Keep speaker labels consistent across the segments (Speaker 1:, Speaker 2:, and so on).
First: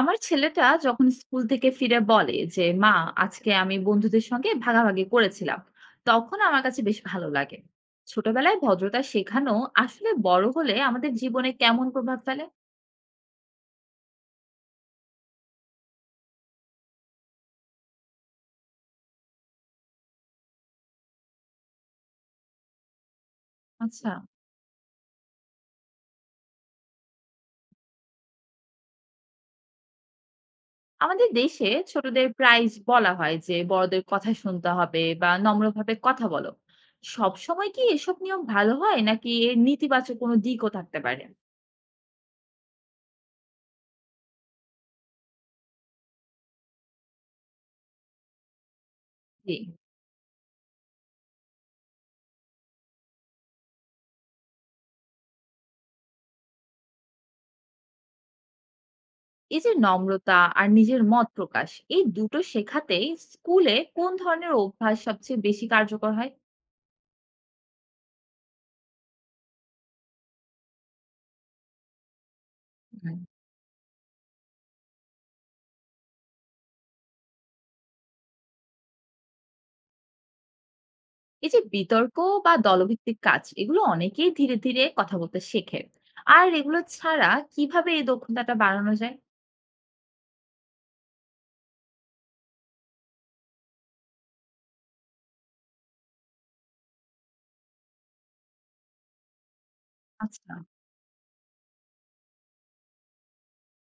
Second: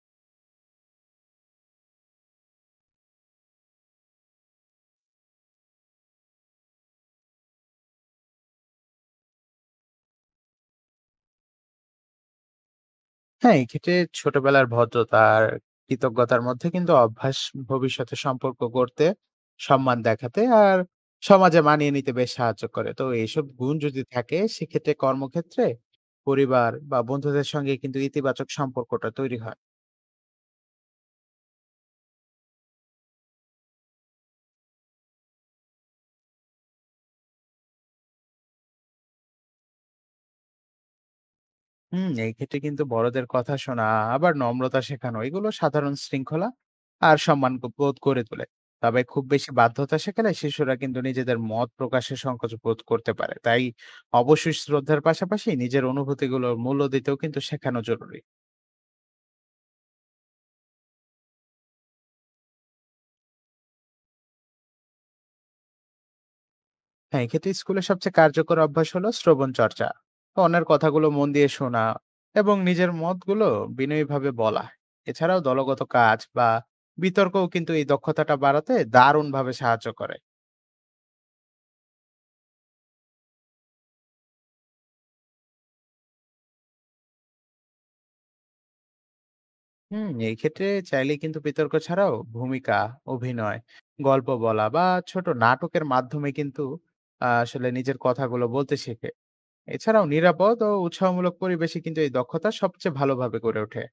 Speaker 1: আমার ছেলেটা যখন স্কুল থেকে ফিরে বলে যে মা আজকে আমি বন্ধুদের সঙ্গে ভাগাভাগি করেছিলাম, তখন আমার কাছে বেশ ভালো লাগে। ছোটবেলায় ভদ্রতা শেখানো আসলে বড় হলে আমাদের জীবনে কেমন প্রভাব ফেলে?
Speaker 2: হ্যাঁ, এক্ষেত্রে ছোটবেলার ভদ্রতা আর কৃতজ্ঞতার মধ্যে কিন্তু অভ্যাস ভবিষ্যতে সম্পর্ক গড়তে, সম্মান দেখাতে আর সমাজে মানিয়ে নিতে বেশ সাহায্য করে। তো এইসব গুণ যদি
Speaker 1: আচ্ছা,
Speaker 2: থাকে সেক্ষেত্রে কর্মক্ষেত্রে, পরিবার বা বন্ধুদের সঙ্গে কিন্তু ইতিবাচক সম্পর্কটা তৈরি হয়।
Speaker 1: আমাদের দেশে ছোটদের প্রায় বলা হয় যে বড়দের কথা শুনতে হবে বা নম্রভাবে কথা বলো। সব সময় কি এসব নিয়ম ভালো হয় নাকি এর নেতিবাচক কোনো দিকও থাকতে পারে?
Speaker 2: হুম, এই ক্ষেত্রে কিন্তু বড়দের কথা শোনা আবার নম্রতা শেখানো এগুলো সাধারণ শৃঙ্খলা আর সম্মান বোধ করে তোলে। তবে খুব বেশি
Speaker 1: জি।
Speaker 2: বাধ্যতা শেখালে শিশুরা কিন্তু নিজেদের মত প্রকাশে সংকোচ বোধ করতে পারে, তাই অবশ্যই শ্রদ্ধার পাশাপাশি নিজের অনুভূতিগুলোর মূল্য দিতেও কিন্তু শেখানো জরুরি।
Speaker 1: এই যে নম্রতা আর নিজের মত প্রকাশ, এই দুটো শেখাতে স্কুলে কোন ধরনের অভ্যাস সবচেয়ে বেশি কার্যকর হয়?
Speaker 2: হ্যাঁ, এক্ষেত্রে স্কুলের সবচেয়ে কার্যকর অভ্যাস হলো শ্রবণ চর্চা, অন্যের কথাগুলো মন দিয়ে শোনা এবং নিজের
Speaker 1: হুম,
Speaker 2: মতগুলো বিনয়ীভাবে বলা। এছাড়াও দলগত কাজ বা বিতর্কও কিন্তু এই দক্ষতাটা বাড়াতে দারুণভাবে সাহায্য করে।
Speaker 1: এই যে বিতর্ক বা দলভিত্তিক কাজ, এগুলো অনেকেই ধীরে ধীরে কথা বলতে শেখে। আর এগুলো ছাড়া কিভাবে এই দক্ষতাটা বাড়ানো যায়?
Speaker 2: হুম, এই ক্ষেত্রে চাইলে কিন্তু বিতর্ক ছাড়াও ভূমিকা অভিনয়, গল্প বলা বা ছোট নাটকের মাধ্যমে কিন্তু আসলে নিজের কথাগুলো বলতে শেখে। এছাড়াও
Speaker 1: আচ্ছা,
Speaker 2: নিরাপদ ও উৎসাহমূলক পরিবেশে কিন্তু এই দক্ষতা সবচেয়ে ভালোভাবে গড়ে ওঠে।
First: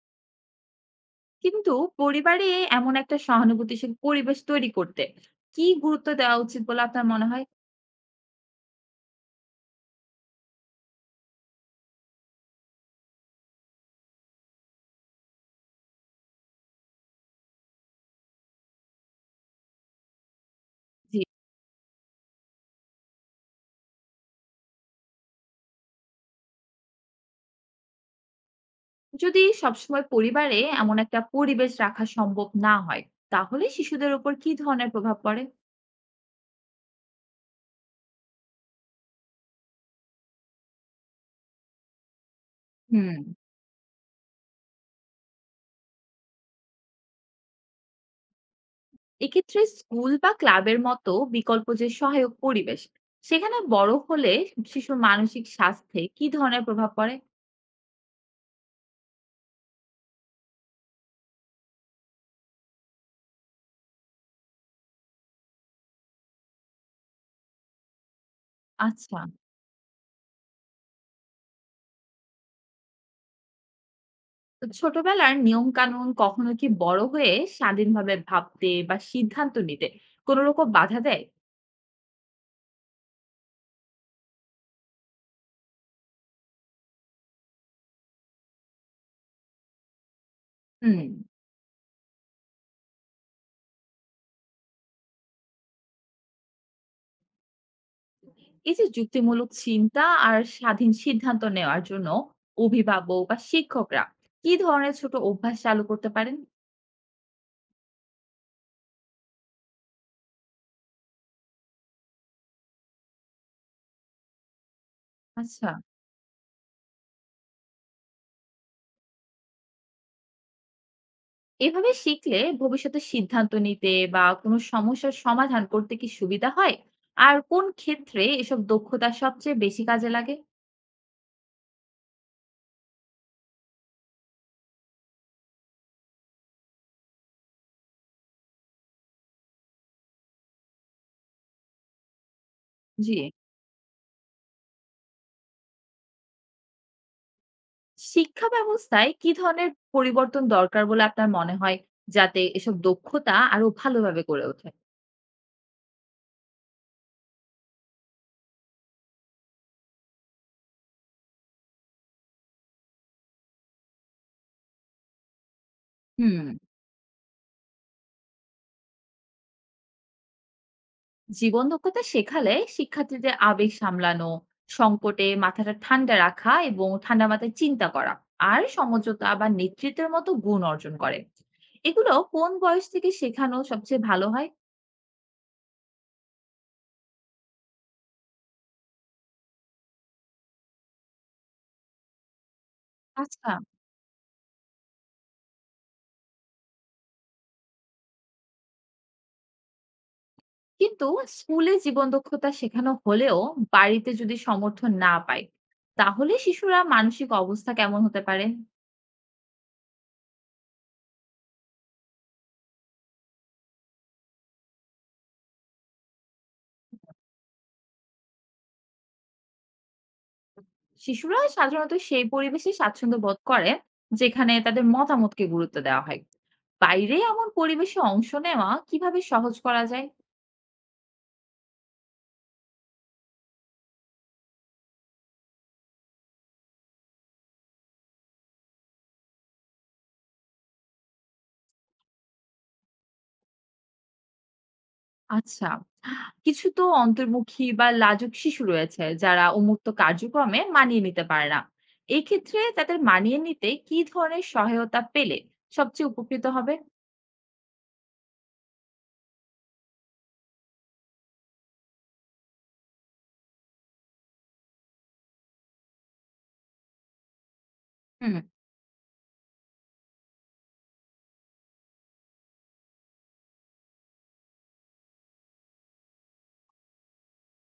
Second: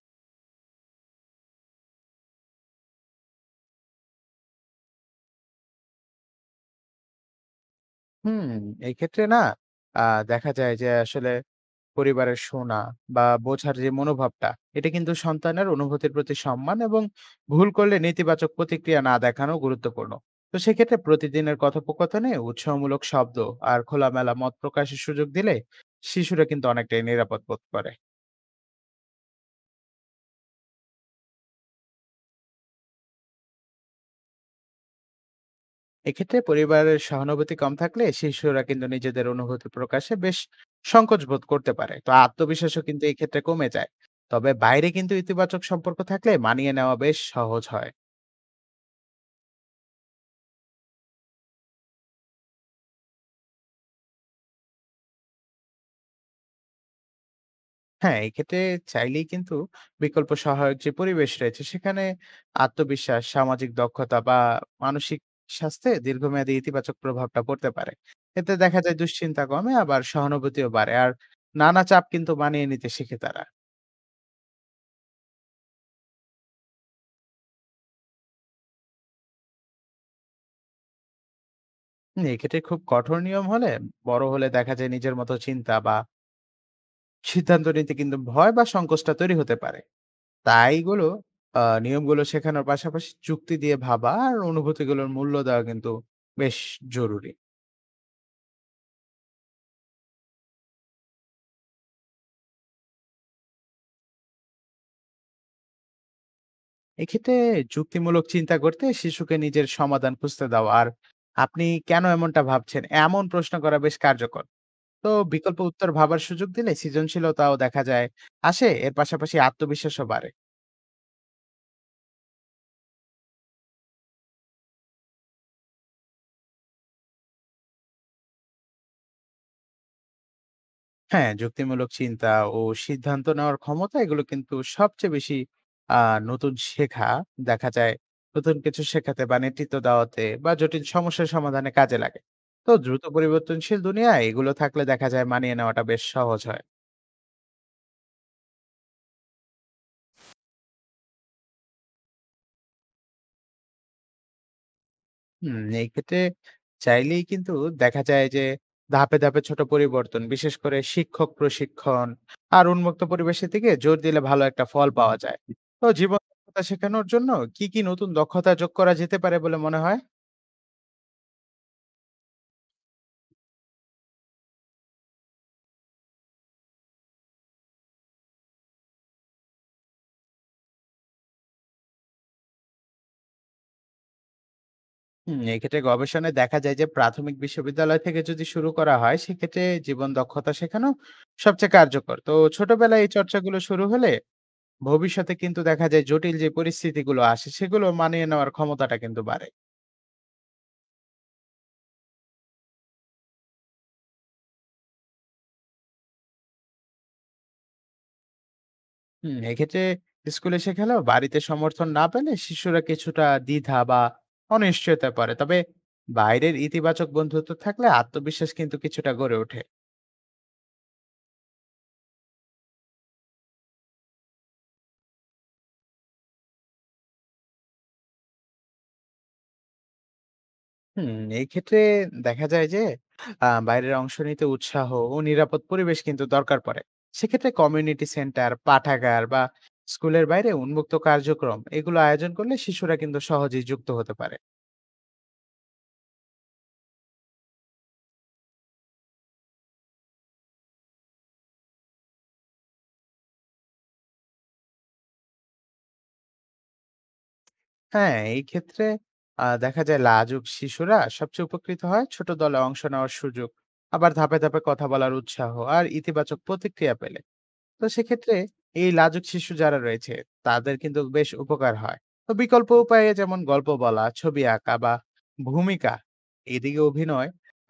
Speaker 1: কিন্তু পরিবারে এমন একটা সহানুভূতিশীল পরিবেশ তৈরি করতে কি গুরুত্ব দেওয়া উচিত বলে আপনার মনে হয়?
Speaker 2: হুম, এই ক্ষেত্রে না দেখা যায় যে আসলে পরিবারের শোনা বা বোঝার যে মনোভাবটা, এটা কিন্তু সন্তানের অনুভূতির প্রতি সম্মান এবং ভুল করলে নেতিবাচক প্রতিক্রিয়া না দেখানো গুরুত্বপূর্ণ। তো সেক্ষেত্রে
Speaker 1: জি।
Speaker 2: প্রতিদিনের কথোপকথনে উৎসাহমূলক শব্দ আর খোলামেলা মত প্রকাশের সুযোগ দিলে শিশুরা কিন্তু অনেকটাই নিরাপদ বোধ করে।
Speaker 1: যদি সবসময় পরিবারে এমন একটা পরিবেশ রাখা সম্ভব না হয়, তাহলে শিশুদের উপর কি ধরনের প্রভাব পড়ে?
Speaker 2: এক্ষেত্রে পরিবারের সহানুভূতি কম থাকলে শিশুরা কিন্তু নিজেদের অনুভূতি প্রকাশে বেশ সংকোচ বোধ করতে পারে, তো আত্মবিশ্বাসও কিন্তু এই
Speaker 1: হুম।
Speaker 2: ক্ষেত্রে কমে যায়। তবে বাইরে কিন্তু ইতিবাচক সম্পর্ক থাকলে মানিয়ে নেওয়া বেশ সহজ হয়।
Speaker 1: এক্ষেত্রে স্কুল বা ক্লাবের মতো বিকল্প যে সহায়ক পরিবেশ, সেখানে বড় হলে শিশুর মানসিক স্বাস্থ্যে কি ধরনের প্রভাব পড়ে?
Speaker 2: হ্যাঁ, এক্ষেত্রে চাইলেই কিন্তু বিকল্প সহায়ক যে পরিবেশ রয়েছে সেখানে আত্মবিশ্বাস, সামাজিক দক্ষতা বা মানসিক স্বাস্থ্যে দীর্ঘমেয়াদী ইতিবাচক প্রভাবটা পড়তে পারে। এতে দেখা যায়
Speaker 1: আচ্ছা।
Speaker 2: দুশ্চিন্তা কমে, আবার সহানুভূতিও বাড়ে। আর নানা চাপ কিন্তু মানিয়ে নিতে শিখে তারা।
Speaker 1: তো ছোটবেলার নিয়ম কানুন কখনো কি বড় হয়ে স্বাধীনভাবে ভাবতে বা সিদ্ধান্ত নিতে কোনো রকম বাধা দেয়?
Speaker 2: হুম, এক্ষেত্রে খুব কঠোর নিয়ম হলে বড় হলে দেখা যায় নিজের মতো চিন্তা বা সিদ্ধান্ত নিতে কিন্তু ভয় বা সংকোচটা তৈরি হতে পারে। তাই
Speaker 1: হুম।
Speaker 2: এগুলো নিয়মগুলো শেখানোর পাশাপাশি যুক্তি দিয়ে ভাবা আর অনুভূতিগুলোর মূল্য দেওয়া কিন্তু বেশ জরুরি।
Speaker 1: এই যে যুক্তিমূলক চিন্তা আর স্বাধীন সিদ্ধান্ত নেওয়ার জন্য অভিভাবক বা শিক্ষকরা কি ধরনের ছোট অভ্যাস চালু করতে পারেন?
Speaker 2: এক্ষেত্রে যুক্তিমূলক চিন্তা করতে শিশুকে নিজের সমাধান খুঁজতে দাও, আর আপনি কেন এমনটা ভাবছেন এমন প্রশ্ন করা বেশ কার্যকর। তো বিকল্প
Speaker 1: আচ্ছা।
Speaker 2: উত্তর ভাবার সুযোগ দিলে সৃজনশীলতাও দেখা যায় আসে, এর পাশাপাশি আত্মবিশ্বাসও বাড়ে।
Speaker 1: এভাবে শিখলে ভবিষ্যতে সিদ্ধান্ত নিতে বা কোনো সমস্যার সমাধান করতে কি সুবিধা হয়? আর কোন ক্ষেত্রে এসব দক্ষতা সবচেয়ে বেশি কাজে লাগে?
Speaker 2: হ্যাঁ, যুক্তিমূলক চিন্তা ও সিদ্ধান্ত নেওয়ার ক্ষমতা এগুলো কিন্তু সবচেয়ে বেশি নতুন শেখা, দেখা যায় নতুন কিছু শেখাতে বা নেতৃত্ব দেওয়াতে বা জটিল সমস্যার সমাধানে কাজে লাগে। তো দ্রুত
Speaker 1: জি।
Speaker 2: পরিবর্তনশীল দুনিয়ায় এগুলো থাকলে দেখা যায় মানিয়ে নেওয়াটা বেশ সহজ হয়।
Speaker 1: শিক্ষা ব্যবস্থায় কি ধরনের পরিবর্তন দরকার বলে আপনার মনে হয় যাতে এসব দক্ষতা আরো ভালোভাবে গড়ে ওঠে?
Speaker 2: হুম, এক্ষেত্রে চাইলেই কিন্তু দেখা যায় যে ধাপে ধাপে ছোট পরিবর্তন, বিশেষ করে শিক্ষক প্রশিক্ষণ আর উন্মুক্ত পরিবেশের দিকে জোর দিলে ভালো একটা ফল পাওয়া যায়। তো জীবন
Speaker 1: হুম।
Speaker 2: দক্ষতা শেখানোর জন্য কি কি নতুন দক্ষতা যোগ করা যেতে পারে বলে মনে হয়?
Speaker 1: জীবন দক্ষতা শেখালে শিক্ষার্থীদের আবেগ সামলানো, সংকটে মাথাটা ঠান্ডা রাখা এবং ঠান্ডা মাথায় চিন্তা করা আর সমঝোতা বা নেতৃত্বের মতো গুণ অর্জন করে। এগুলো কোন বয়স থেকে শেখানো সবচেয়ে ভালো হয়?
Speaker 2: হুম, এক্ষেত্রে গবেষণায় দেখা যায় যে প্রাথমিক বিশ্ববিদ্যালয় থেকে যদি শুরু করা হয় সেক্ষেত্রে জীবন দক্ষতা শেখানো সবচেয়ে কার্যকর। তো ছোটবেলায় এই
Speaker 1: আচ্ছা।
Speaker 2: চর্চাগুলো শুরু হলে ভবিষ্যতে কিন্তু দেখা যায় জটিল যে পরিস্থিতিগুলো আসে সেগুলো মানিয়ে নেওয়ার ক্ষমতাটা কিন্তু বাড়ে।
Speaker 1: কিন্তু স্কুলে জীবন দক্ষতা শেখানো হলেও বাড়িতে যদি সমর্থন না পায়, তাহলে শিশুরা মানসিক অবস্থা কেমন হতে পারে?
Speaker 2: হুম, এক্ষেত্রে স্কুলে শেখালেও বাড়িতে সমর্থন না পেলে শিশুরা কিছুটা দ্বিধা বা অনিশ্চয়তা পড়ে, তবে বাইরের ইতিবাচক বন্ধুত্ব থাকলে আত্মবিশ্বাস কিন্তু কিছুটা গড়ে ওঠে।
Speaker 1: শিশুরা সাধারণত সেই পরিবেশে স্বাচ্ছন্দ্য বোধ করে যেখানে তাদের মতামতকে গুরুত্ব দেওয়া হয়। বাইরে এমন পরিবেশে অংশ নেওয়া কিভাবে সহজ করা যায়?
Speaker 2: হুম, এই ক্ষেত্রে দেখা যায় যে বাইরের অংশ নিতে উৎসাহ ও নিরাপদ পরিবেশ কিন্তু দরকার পড়ে। সেক্ষেত্রে কমিউনিটি সেন্টার, পাঠাগার বা স্কুলের বাইরে উন্মুক্ত কার্যক্রম এগুলো আয়োজন করলে শিশুরা কিন্তু সহজেই যুক্ত হতে পারে।
Speaker 1: আচ্ছা, কিছু তো অন্তর্মুখী বা লাজুক শিশু রয়েছে যারা উন্মুক্ত কার্যক্রমে মানিয়ে নিতে পারে না। এই ক্ষেত্রে তাদের মানিয়ে নিতে কি ধরনের সহায়তা পেলে সবচেয়ে উপকৃত হবে?
Speaker 2: হ্যাঁ, এই ক্ষেত্রে দেখা যায় লাজুক শিশুরা সবচেয়ে উপকৃত হয় ছোট দলে অংশ নেওয়ার সুযোগ, আবার ধাপে ধাপে কথা বলার উৎসাহ আর ইতিবাচক প্রতিক্রিয়া পেলে। তো সেক্ষেত্রে
Speaker 1: হুম,
Speaker 2: এই লাজুক শিশু যারা রয়েছে তাদের কিন্তু বেশ উপকার হয়। তো বিকল্প উপায়ে যেমন গল্প বলা, ছবি আঁকা বা ভূমিকা এদিকে অভিনয়,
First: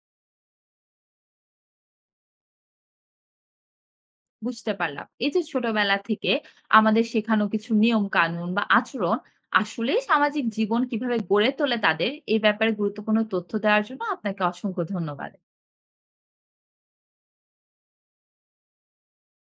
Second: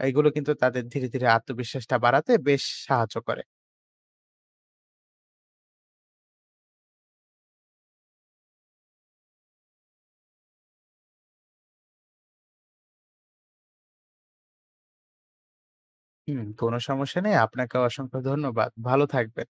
Speaker 2: এগুলো কিন্তু তাদের ধীরে, ধীরে আত্মবিশ্বাসটা বাড়াতে বেশ সাহায্য করে।
Speaker 1: বুঝতে পারলাম। এই যে ছোটবেলা থেকে আমাদের শেখানো কিছু নিয়ম কানুন বা আচরণ আসলে সামাজিক জীবন কিভাবে গড়ে তোলে তাদের, এই ব্যাপারে গুরুত্বপূর্ণ তথ্য দেওয়ার জন্য আপনাকে অসংখ্য ধন্যবাদ।
Speaker 2: হুম, কোনো সমস্যা নেই। আপনাকেও অসংখ্য ধন্যবাদ। ভালো থাকবেন।